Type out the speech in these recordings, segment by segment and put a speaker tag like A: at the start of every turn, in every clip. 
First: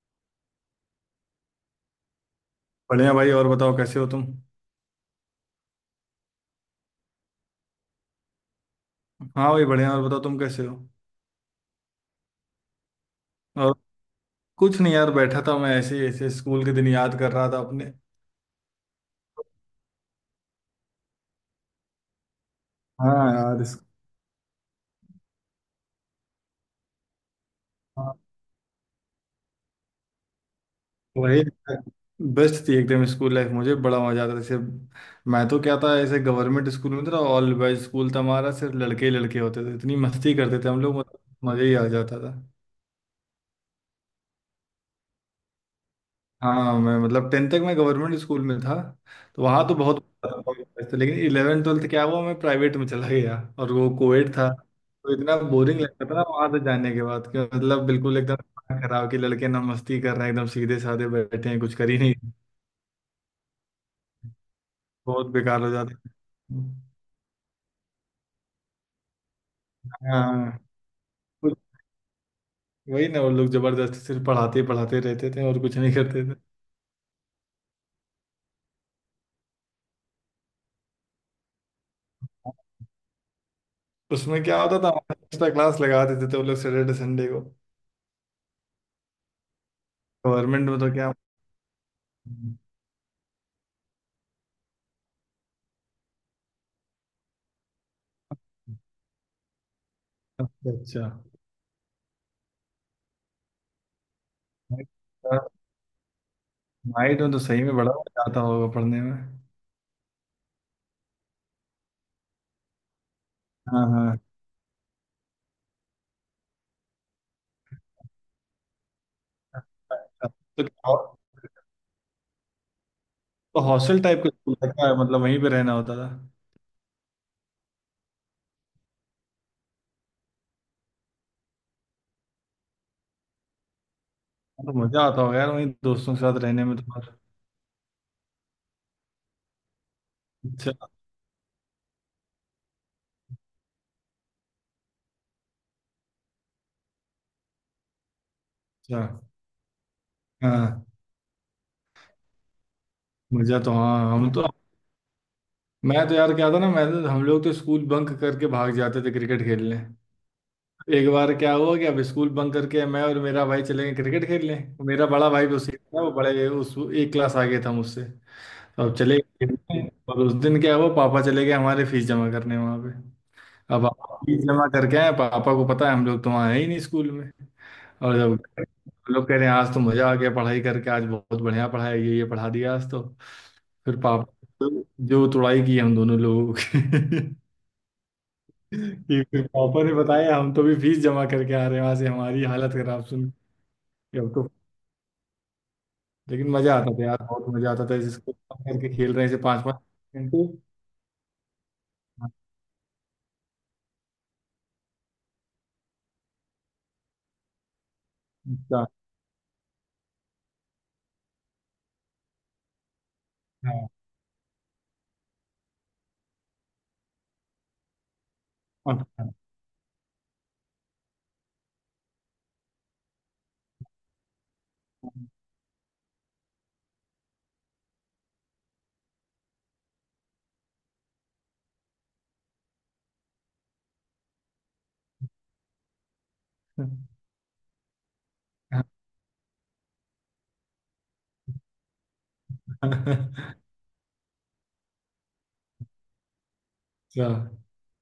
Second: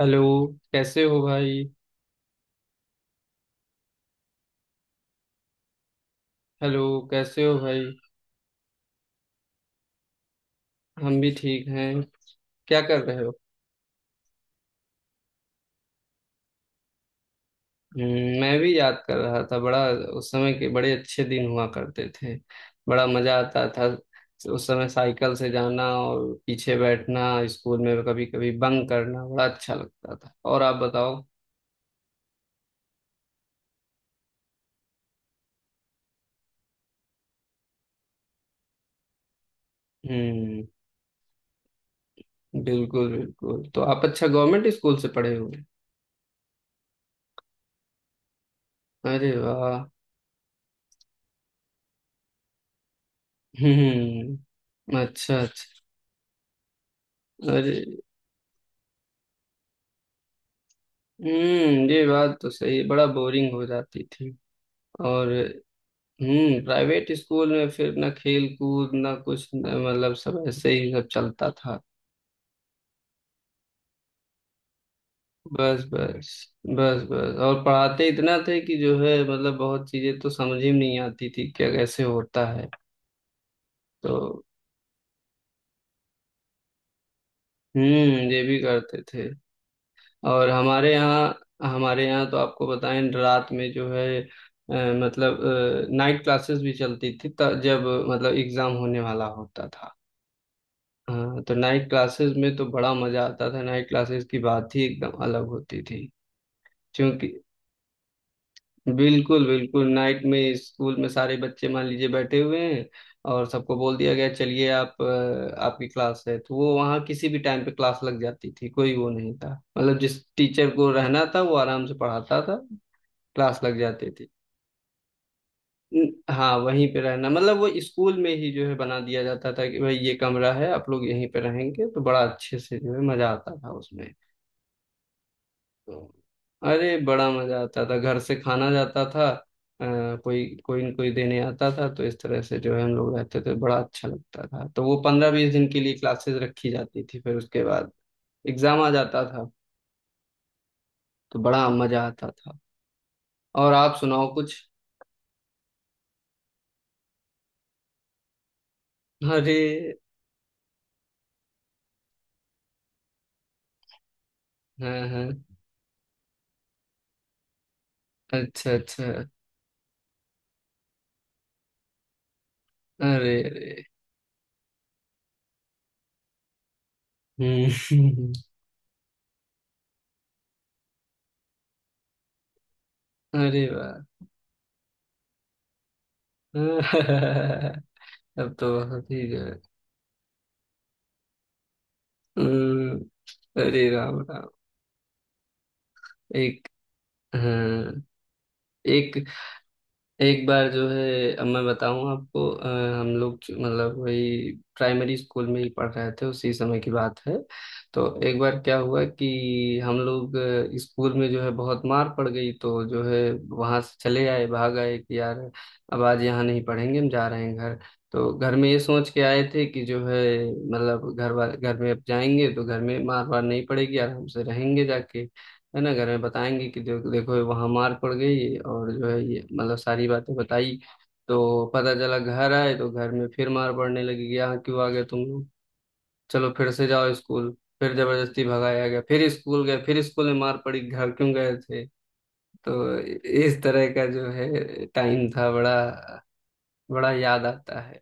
A: Hello. कैसे हो भाई?
B: बढ़िया भाई और बताओ कैसे हो तुम।
A: हेलो। कैसे हो भाई?
B: हाँ भाई बढ़िया और बताओ तुम कैसे हो।
A: हम भी ठीक हैं। क्या कर रहे हो?
B: और कुछ नहीं यार, बैठा था मैं ऐसे ही ऐसे, स्कूल के दिन याद कर रहा था अपने।
A: मैं भी याद कर रहा था बड़ा। उस समय के बड़े अच्छे दिन हुआ करते थे। बड़ा
B: हाँ
A: मजा
B: यार,
A: आता था। उस समय साइकिल से जाना और पीछे बैठना। स्कूल में
B: हाँ
A: कभी कभी बंक करना बड़ा अच्छा लगता था। और आप बताओ?
B: वही, बेस्ट थी एकदम स्कूल लाइफ, मुझे बड़ा मजा आता था। जैसे मैं तो क्या था, ऐसे गवर्नमेंट स्कूल में था, ऑल बॉयज स्कूल था हमारा, सिर्फ लड़के ही लड़के होते थे, इतनी मस्ती करते
A: हम्म।
B: थे हम लोग, मतलब मजा ही आ जाता था।
A: बिल्कुल बिल्कुल। तो आप अच्छा गवर्नमेंट स्कूल से पढ़े हुए हैं?
B: हाँ मैं, मतलब टेंथ तक मैं गवर्नमेंट स्कूल में था,
A: अरे
B: तो वहाँ तो
A: वाह।
B: बहुत था। लेकिन इलेवन ट्वेल्थ क्या हुआ, मैं प्राइवेट में चला गया और वो कोएड था,
A: हम्म।
B: तो इतना
A: अच्छा
B: बोरिंग
A: अच्छा।
B: लगता था ना वहाँ से जाने के बाद। कि
A: अरे।
B: मतलब बिल्कुल एकदम दिमाग खराब, कि लड़के ना मस्ती कर रहे हैं, एकदम सीधे साधे बैठे हैं कुछ कर ही
A: ये
B: नहीं।
A: बात तो सही है, बड़ा बोरिंग हो जाती थी।
B: बहुत
A: और।
B: बेकार हो जाते थे।
A: प्राइवेट स्कूल में फिर ना खेल कूद ना कुछ ना मतलब सब
B: हाँ,
A: ऐसे ही सब चलता
B: कुछ,
A: था।
B: वही ना, वो लोग जबरदस्ती सिर्फ पढ़ाते ही पढ़ाते रहते थे और कुछ
A: बस
B: नहीं करते
A: बस।
B: थे।
A: बस बस, और पढ़ाते इतना थे कि जो है मतलब बहुत चीजें तो समझ ही नहीं आती थी क्या कैसे होता है। तो।
B: उसमें क्या होता था, एक्स्ट्रा क्लास लगा देते थे वो लोग सैटरडे संडे को।
A: ये भी करते थे। और
B: गवर्नमेंट में तो
A: हमारे
B: क्या।
A: यहाँ हमारे यहाँ तो आपको बताएं, रात में जो है मतलब नाइट क्लासेस भी चलती थी, जब मतलब एग्जाम होने वाला होता था।
B: अच्छा अच्छा।
A: हाँ, तो नाइट क्लासेस में तो बड़ा मजा आता था। नाइट क्लासेस की बात ही
B: माइट
A: एकदम अलग होती थी।
B: में
A: क्योंकि।
B: तो सही में बड़ा मजा आता होगा पढ़ने में।
A: बिल्कुल बिल्कुल। नाइट में स्कूल में सारे बच्चे मान लीजिए बैठे हुए हैं, और सबको
B: हाँ
A: बोल दिया
B: हाँ।
A: गया चलिए आप, आपकी क्लास है, तो वो वहाँ किसी भी टाइम पे क्लास लग जाती थी, कोई वो नहीं था। मतलब जिस
B: अच्छा, तो
A: टीचर को
B: क्या,
A: रहना था वो आराम से पढ़ाता था,
B: तो
A: क्लास लग
B: हॉस्टल
A: जाती
B: टाइप का
A: थी।
B: स्कूल था क्या, मतलब वहीं पे रहना होता था?
A: हाँ, वहीं पे रहना, मतलब वो स्कूल में ही जो है बना दिया जाता था कि भाई ये कमरा है, आप लोग यहीं पे रहेंगे, तो बड़ा अच्छे से जो है मजा आता था उसमें।
B: तो मजा आता होगा यार, वहीं
A: तो।
B: दोस्तों के साथ रहने में तो।
A: अरे,
B: और
A: बड़ा मजा आता था। घर से खाना जाता था। कोई
B: अच्छा
A: कोई न कोई देने आता था, तो इस तरह से जो है हम लोग रहते थे, बड़ा अच्छा लगता था। तो वो 15-20 दिन के लिए क्लासेस रखी जाती थी, फिर उसके बाद एग्जाम आ
B: अच्छा।
A: जाता था।
B: हाँ,
A: तो बड़ा मजा आता था।
B: मजा तो,
A: और आप
B: हाँ हम
A: सुनाओ
B: तो,
A: कुछ?
B: मैं तो यार, क्या था ना, मैं तो, हम लोग तो स्कूल बंक करके भाग जाते थे क्रिकेट
A: अरे।
B: खेलने। एक बार क्या हुआ कि अब स्कूल बंक करके मैं और मेरा भाई चले गए क्रिकेट खेलने। मेरा
A: हाँ हाँ।
B: बड़ा भाई भी उसी का था, वो बड़े उस एक क्लास आगे था मुझसे,
A: अच्छा
B: तो अब
A: अच्छा।
B: चले गए खेलने। और उस दिन क्या हुआ, पापा चले गए हमारे फीस जमा करने वहाँ पे।
A: अरे
B: अब
A: अरे।
B: पापा फीस जमा करके आए, पापा को पता है हम लोग तो वहाँ है ही नहीं स्कूल में। और जब
A: हम्म।
B: हम लोग कह रहे हैं आज तो मजा आ गया पढ़ाई करके, आज बहुत बढ़िया पढ़ाया, ये पढ़ा दिया आज तो।
A: अरे
B: फिर
A: वाह।
B: पापा, जो तुड़ाई की हम दोनों लोगों की
A: अब तो बहुत
B: कि
A: ही जो
B: फिर
A: है।
B: पापा ने बताया हम तो भी फीस जमा करके आ रहे हैं वहां से, हमारी हालत
A: हम्म।
B: खराब सुन
A: अरे
B: के
A: राम
B: अब
A: राम।
B: तो। लेकिन
A: एक
B: मजा आता था यार, बहुत मजा आता
A: हाँ,
B: था, जिसको कम करके खेल
A: एक
B: रहे हैं, जैसे पांच पांच
A: एक
B: घंटे।
A: बार जो है, अब मैं बताऊं आपको। हम लोग मतलब वही प्राइमरी स्कूल में ही पढ़ रहे थे, उसी समय की बात है। तो एक बार क्या
B: अच्छा,
A: हुआ कि हम लोग स्कूल में जो है बहुत मार पड़ गई, तो जो है वहां
B: हाँ,
A: से चले आए, भाग आए कि यार अब आज यहाँ नहीं पढ़ेंगे, हम जा रहे हैं घर। तो घर में ये सोच के
B: अच्छा
A: आए थे कि जो है मतलब घर वाले, घर में अब जाएंगे तो घर में मार वार नहीं पड़ेगी, आराम से रहेंगे जाके। है ना, घर में बताएंगे कि देखो देखो वहां मार पड़ गई, और जो है ये मतलब सारी बातें बताई। तो पता चला घर आए तो घर में फिर मार पड़ने लगी कि यहाँ क्यों आ गए तुम लोग, चलो फिर से जाओ स्कूल। फिर जबरदस्ती भगाया गया, फिर स्कूल गए, फिर स्कूल में मार पड़ी घर क्यों गए थे। तो
B: अच्छा।
A: इस तरह का जो है टाइम था, बड़ा बड़ा याद आता है।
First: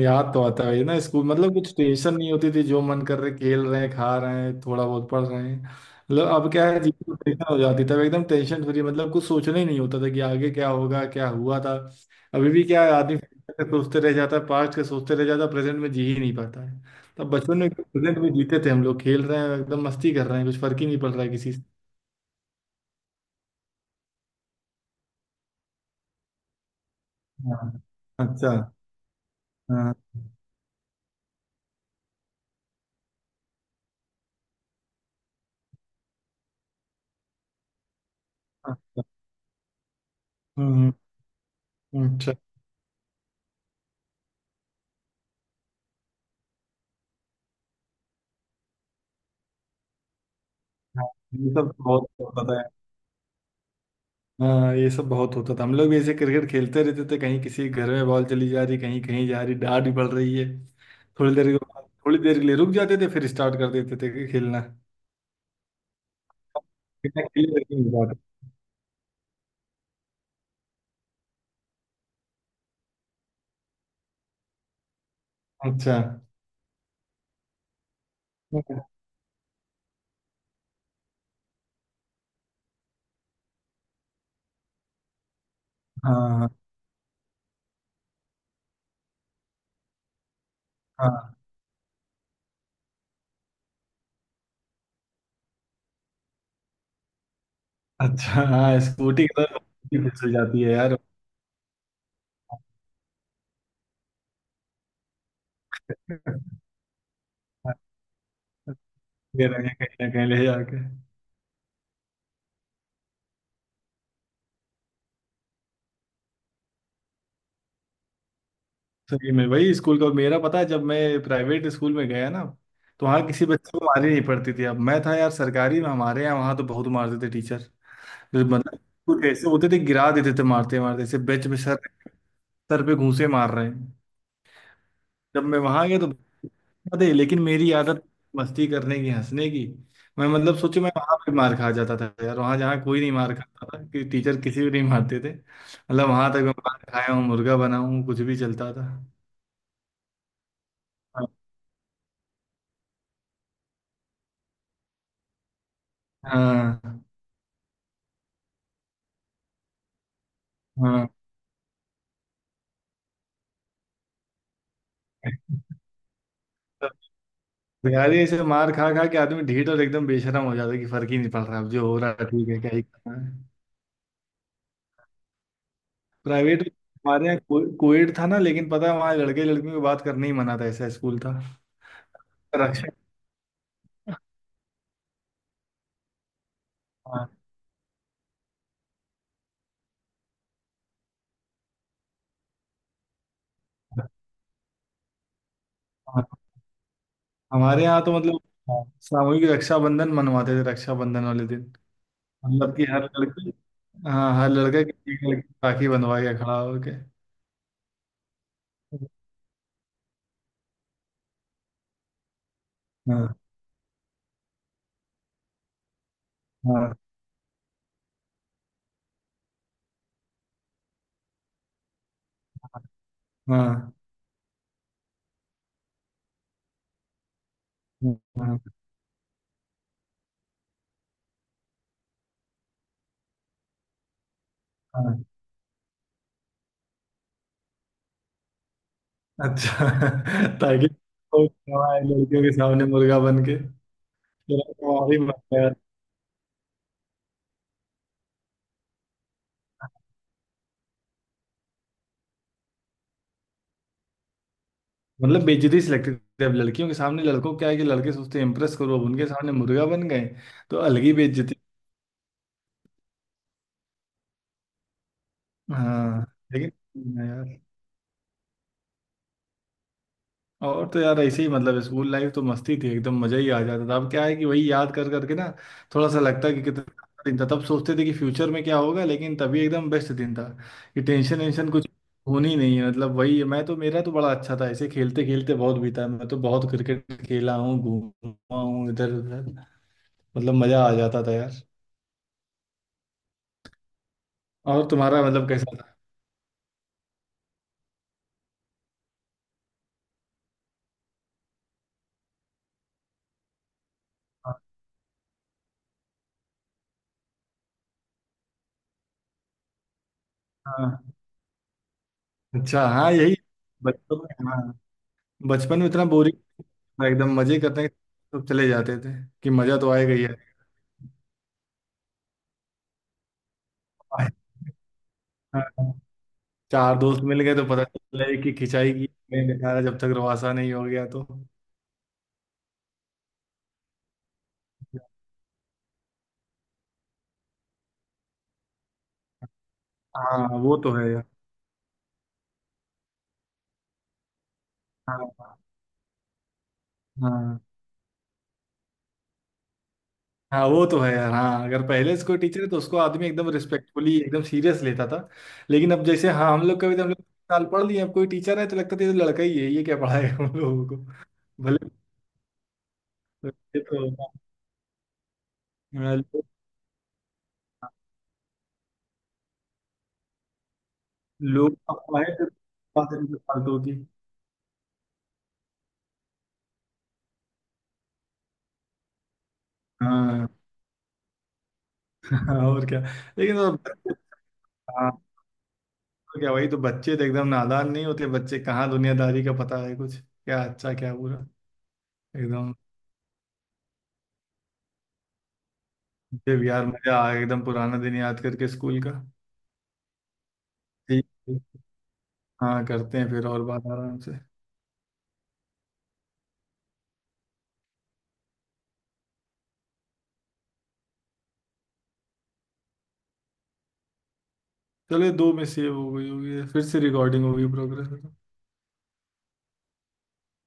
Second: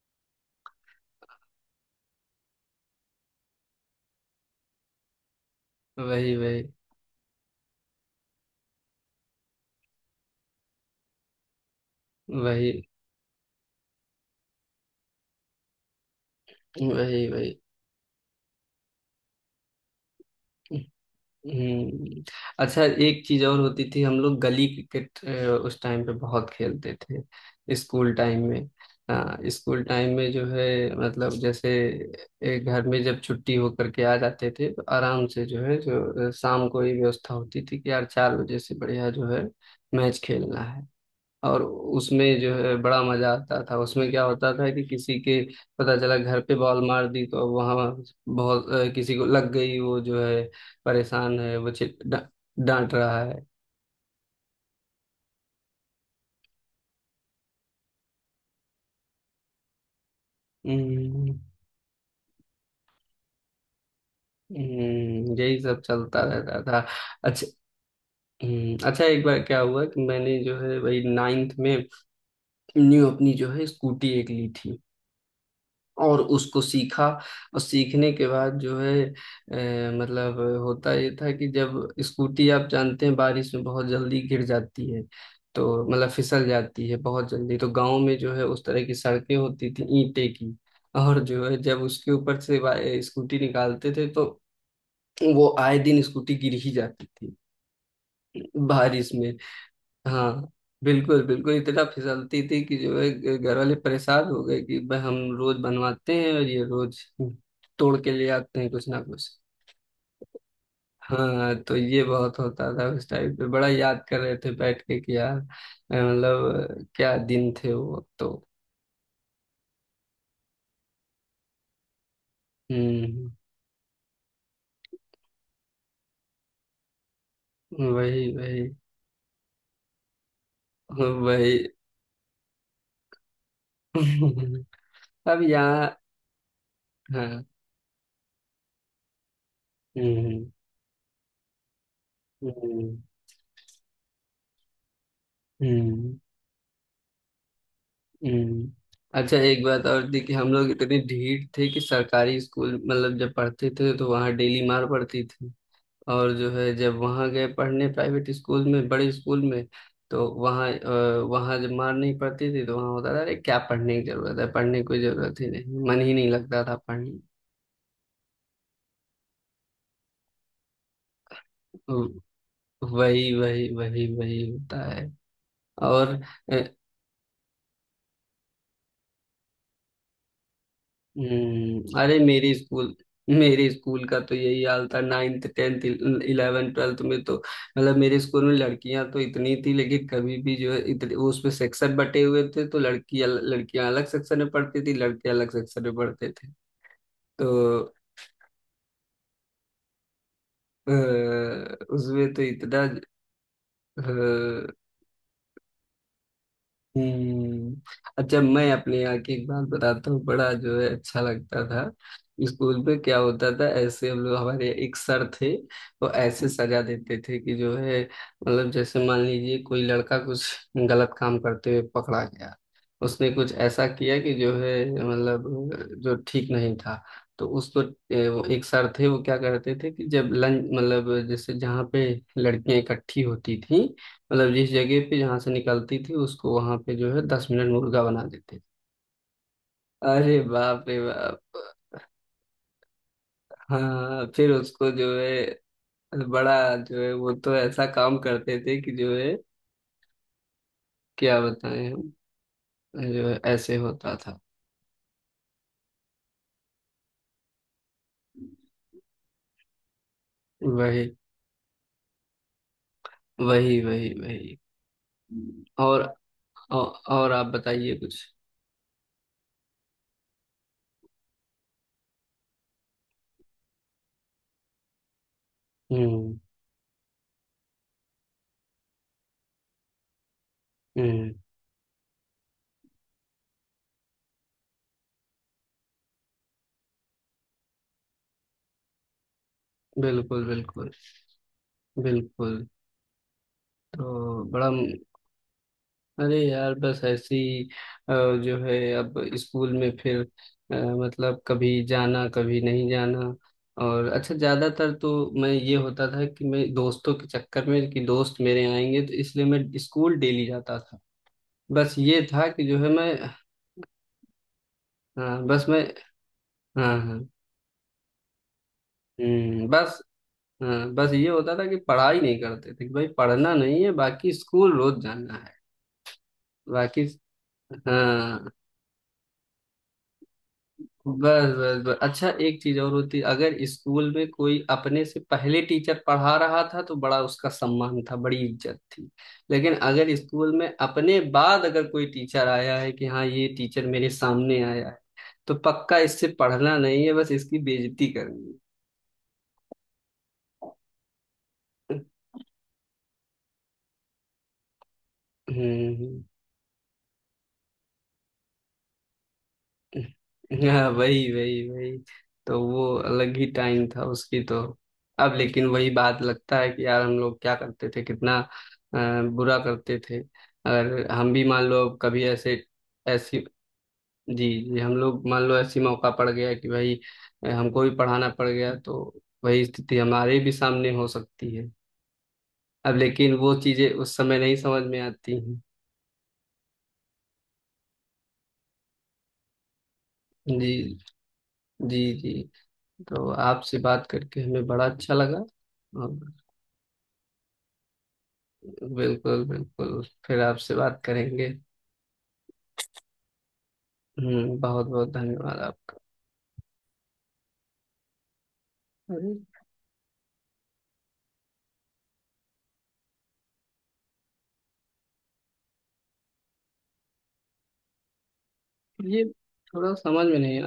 B: याद तो आता है ना स्कूल, मतलब कुछ टेंशन नहीं होती थी, जो मन कर रहे खेल रहे हैं खा रहे हैं थोड़ा बहुत पढ़ रहे हैं। मतलब
A: वही
B: अब
A: वही
B: क्या है, जीवन टेंशन हो जाती, तब एकदम टेंशन फ्री, मतलब कुछ सोचना ही नहीं होता था कि आगे क्या होगा क्या हुआ था। अभी भी
A: वही
B: क्या है, आदमी future के सोचते रह जाता है, पास्ट के सोचते रह जाता है, प्रेजेंट में जी ही नहीं पाता है।
A: वही
B: तब बचपन
A: वही।
B: में प्रेजेंट में जीते थे हम लोग, खेल रहे हैं एकदम मस्ती कर रहे हैं, कुछ फर्क ही नहीं पड़ रहा है किसी से।
A: हम्म। अच्छा, एक चीज और होती थी, हम लोग गली क्रिकेट उस टाइम पे बहुत खेलते
B: हाँ,
A: थे, स्कूल टाइम
B: अच्छा,
A: में। हाँ, स्कूल
B: हाँ,
A: टाइम में जो है मतलब जैसे एक घर में जब छुट्टी होकर के आ जाते थे तो आराम से जो है शाम को ये व्यवस्था होती थी कि यार 4 बजे से
B: अच्छा।
A: बढ़िया जो है मैच खेलना है।
B: हम्म,
A: और
B: अच्छा,
A: उसमें जो है बड़ा मजा आता था। उसमें क्या होता था कि किसी के पता चला घर पे बॉल मार दी, तो अब वहां बहुत किसी को लग गई, वो जो है
B: हाँ,
A: परेशान
B: ये
A: है, वो
B: सब बहुत होता था।
A: डांट रहा है।
B: हाँ, ये सब बहुत होता था, हम लोग भी ऐसे क्रिकेट खेलते रहते थे, कहीं किसी के घर में बॉल चली जा रही, कहीं कहीं जा रही, डांट भी पड़ रही है। थोड़ी
A: हम्म।
B: देर के बाद, थोड़ी देर के लिए रुक जाते थे, फिर स्टार्ट कर देते थे कि खेलना।
A: हम्म। यही सब चलता रहता था।
B: बिना
A: अच्छा।
B: खेले रखेंगे बात।
A: हम्म। अच्छा, एक बार क्या हुआ कि मैंने जो है वही नाइन्थ में न्यू अपनी जो है स्कूटी एक ली थी,
B: अच्छा,
A: और उसको सीखा। और सीखने के बाद जो है मतलब होता ये था कि जब स्कूटी, आप जानते हैं, बारिश में बहुत जल्दी गिर जाती है, तो मतलब फिसल
B: हाँ
A: जाती है बहुत जल्दी। तो गांव में जो है उस तरह की सड़कें होती थी ईंटे की, और
B: हाँ
A: जो है जब उसके ऊपर से स्कूटी निकालते थे तो वो आए दिन स्कूटी गिर ही जाती थी
B: अच्छा। हाँ,
A: बारिश
B: स्कूटी
A: में।
B: के साथ स्कूटी फिसल
A: हाँ।
B: जाती है यार।
A: बिल्कुल बिल्कुल, इतना फिसलती थी कि जो है घर वाले परेशान हो गए कि भाई हम रोज बनवाते हैं और ये रोज तोड़ के ले आते हैं कुछ ना कुछ।
B: ये रहे हैं कहीं ना कहीं ले जाके।
A: हाँ, तो ये बहुत होता था उस टाइम पे, बड़ा याद कर रहे थे बैठ के कि यार मतलब क्या दिन थे वो तो।
B: सही में वही स्कूल का, मेरा पता है जब मैं प्राइवेट स्कूल में गया ना, तो वहाँ
A: हम्म।
B: किसी बच्चे को मारी नहीं पड़ती थी। अब मैं था यार सरकारी में हमारे यहाँ, वहाँ तो बहुत मारते थे टीचर।
A: वही
B: फिर
A: वही
B: मतलब कुछ ऐसे होते थे, गिरा देते थे, मारते मारते ऐसे बेंच
A: वही।
B: पे सर, सर पे घूंसे मार रहे हैं।
A: अब
B: जब मैं वहां
A: यहाँ।
B: गया तो बता दे लेकिन
A: हाँ।
B: मेरी आदत मस्ती करने की, हंसने की। मैं
A: हम्म
B: मतलब सोचे मैं वहां पे मार खा जाता था यार,
A: हम्म
B: वहां जहाँ
A: हम्म
B: कोई नहीं मार खाता था, कि टीचर किसी भी नहीं मारते थे, मतलब
A: हम्म।
B: वहां तक मैं मार खाया हूँ, मुर्गा बना हूँ, कुछ भी
A: हम्म।
B: चलता था।
A: अच्छा, एक बात और थी कि हम लोग इतने ढीठ थे कि सरकारी स्कूल, मतलब जब पढ़ते थे तो वहाँ डेली मार पड़ती थी, और जो है जब
B: हाँ
A: वहाँ गए पढ़ने प्राइवेट स्कूल में, बड़े स्कूल में, तो
B: हाँ।
A: वहाँ जब मार नहीं पड़ती थी तो वहाँ होता था अरे क्या पढ़ने की जरूरत है, पढ़ने की कोई जरूरत ही नहीं, मन ही नहीं लगता था पढ़ने।
B: तो यार ये ऐसे मार खा खा के आदमी ढीठ और एकदम बेशरम हो जाता है, कि फर्क ही नहीं पड़ रहा, अब जो हो रहा है ठीक है, क्या ही
A: वही
B: करना।
A: वही वही वही होता है। और।
B: प्राइवेट में हमारे यहाँ कोविड था ना, लेकिन पता है वहाँ लड़के लड़कियों की बात करने ही मना था, ऐसा स्कूल था।
A: हम्म। अरे, मेरी
B: रक्षा
A: स्कूल मेरे स्कूल का तो यही हाल था। नाइन्थ टेंथ इलेवन ट्वेल्थ में
B: हाँ,
A: तो मतलब मेरे स्कूल में लड़कियां तो इतनी थी, लेकिन कभी भी जो है इतने वो उसमें सेक्शन बटे हुए थे, तो लड़कियां लड़कियां अलग सेक्शन में पढ़ती थी, लड़के अलग सेक्शन में
B: हाँ।
A: पढ़ते थे।
B: हमारे
A: तो
B: यहाँ तो मतलब, हाँ, सामूहिक रक्षाबंधन मनवाते थे
A: अ,
B: रक्षाबंधन वाले दिन।
A: उसमें तो
B: मतलब कि
A: इतना।
B: हर लड़की हाँ, हर लड़का किसी की एक लड़की को राखी बंधवा के खड़ा होके।
A: हम्म। अच्छा, मैं अपने यहाँ की एक बात बताता हूँ, बड़ा जो है अच्छा लगता था। स्कूल में क्या
B: हाँ,
A: होता था, ऐसे हम लोग, हमारे एक सर थे। वो ऐसे सजा
B: हाँ,
A: देते थे कि जो है मतलब जैसे मान लीजिए कोई लड़का कुछ गलत काम करते हुए पकड़ा गया, उसने कुछ ऐसा
B: हाँ,
A: किया कि जो है मतलब जो ठीक नहीं था, तो उसको वो
B: हाँ,
A: एक सर थे वो क्या करते थे कि जब लंच, मतलब जैसे जहाँ पे लड़कियां इकट्ठी होती थी, मतलब जिस जगह पे
B: हाँ।
A: जहाँ से निकलती थी, उसको वहां पे जो है 10 मिनट मुर्गा बना देते थे।
B: अच्छा
A: अरे बाप
B: ताकि
A: रे
B: वो
A: बाप।
B: हमारे लड़कियों के सामने मुर्गा बन के,
A: हाँ, फिर
B: फिर
A: उसको जो
B: हमारी बात है।
A: है बड़ा जो है, वो तो ऐसा काम करते थे कि जो है क्या बताएं हम, जो है ऐसे होता था।
B: मतलब बेइज्जती से लगती थी, अब लड़कियों के सामने लड़कों को क्या है, कि लड़के सोचते हैं इम्प्रेस करो, अब उनके सामने मुर्गा बन गए, तो अलग ही
A: वही
B: बेइज्जती।
A: वही वही वही। और।
B: हाँ, लेकिन हाँ
A: और आप
B: यार,
A: बताइए कुछ?
B: और तो यार ऐसे ही, मतलब स्कूल लाइफ तो मस्ती थी, एकदम मजा ही आ जाता था। अब क्या है कि वही याद कर करके ना थोड़ा सा
A: हम्म।
B: लगता है कि कितना दिन था, तब सोचते थे कि फ्यूचर में क्या होगा, लेकिन तभी एकदम बेस्ट दिन था कि
A: हम्म।
B: टेंशन वेंशन कुछ होनी नहीं है। मतलब वही, मैं तो, मेरा तो बड़ा अच्छा था, ऐसे खेलते खेलते बहुत बीता, मैं तो बहुत क्रिकेट खेला हूँ, घूमा हूँ इधर उधर,
A: बिल्कुल
B: मतलब मजा
A: बिल्कुल
B: आ जाता था यार।
A: बिल्कुल। तो बड़ा।
B: और तुम्हारा मतलब कैसा था?
A: अरे यार, बस ऐसी जो है, अब स्कूल में फिर मतलब कभी जाना कभी नहीं जाना। और अच्छा
B: हाँ
A: ज्यादातर तो मैं ये होता था कि मैं दोस्तों के चक्कर में, कि दोस्त मेरे आएंगे तो इसलिए मैं स्कूल डेली जाता
B: हाँ।
A: था। बस ये था कि जो
B: अच्छा,
A: है
B: हाँ
A: मैं।
B: यही बचपन में, हाँ,
A: हाँ, बस
B: बचपन
A: मैं।
B: में इतना बोरिंग
A: हाँ
B: था,
A: हाँ।
B: एकदम मजे करने सब चले जाते थे कि मजा तो
A: बस।
B: आएगा ही
A: हाँ, बस ये होता था कि पढ़ाई नहीं करते थे कि भाई पढ़ना नहीं है, बाकी
B: आएगा।
A: स्कूल रोज जाना है।
B: हाँ। चार
A: बाकी
B: दोस्त मिल गए तो पता चला है
A: हाँ।
B: कि खिंचाई की, नहीं निकाला जब तक रवासा नहीं हो गया तो।
A: बस बस बस। अच्छा, एक चीज और होती, अगर स्कूल में कोई अपने से पहले टीचर पढ़ा रहा था तो बड़ा उसका सम्मान था, बड़ी इज्जत थी। लेकिन अगर स्कूल
B: हाँ,
A: में
B: वो तो है
A: अपने
B: यार।
A: बाद अगर कोई टीचर आया है कि हाँ, ये टीचर मेरे सामने आया है,
B: हाँ,
A: तो पक्का इससे पढ़ना नहीं है, बस इसकी
B: हाँ,
A: बेइज्जती करनी है।
B: हाँ, वो तो है यार। हाँ, अगर पहले से कोई टीचर है तो उसको आदमी एकदम रिस्पेक्टफुली एकदम सीरियस लेता था। लेकिन
A: हम्म।
B: अब
A: हम्म।
B: जैसे, हाँ, हम लोग कभी तो, हम लोग साल पढ़ लिए, अब कोई टीचर है तो लगता था ये तो लड़का ही है, ये क्या पढ़ाएगा हम लोगों
A: हाँ,
B: को।
A: वही वही
B: भले
A: वही, तो वो अलग ही
B: ये
A: टाइम था
B: तो,
A: उसकी तो। अब लेकिन वही
B: हाँ,
A: बात
B: लोग,
A: लगता है कि यार हम लोग क्या करते
B: हाँ,
A: थे, कितना बुरा करते थे। अगर हम भी मान
B: लोग
A: लो अब कभी
B: अफवाहें तो
A: ऐसे
B: बात है,
A: ऐसी,
B: फालतू की।
A: जी जी, हम लोग मान लो ऐसी मौका पड़ गया कि भाई हमको भी पढ़ाना पड़ गया, तो वही स्थिति हमारे
B: हाँ
A: भी सामने हो सकती है।
B: और
A: अब
B: क्या।
A: लेकिन वो
B: लेकिन तो
A: चीजें
B: बच्चे,
A: उस समय नहीं समझ में
B: हाँ,
A: आती हैं।
B: तो क्या, वही तो, बच्चे तो एकदम नादान नहीं होते, बच्चे कहाँ दुनियादारी का पता है कुछ, क्या अच्छा
A: जी।
B: क्या बुरा,
A: जी जी।
B: एकदम।
A: तो आपसे बात करके हमें बड़ा अच्छा लगा। और।
B: मुझे भी यार मजा आ गया, एकदम पुराना दिन याद करके स्कूल का।
A: बिल्कुल बिल्कुल, फिर आपसे बात
B: ठीक,
A: करेंगे।
B: हाँ करते हैं फिर, और बात आराम से।
A: बहुत बहुत धन्यवाद आपका। अरे,
B: चलिए, दो में सेव हो गई होगी ये। फिर से रिकॉर्डिंग होगी प्रोग्रेस।
A: ये थोड़ा समझ में नहीं है।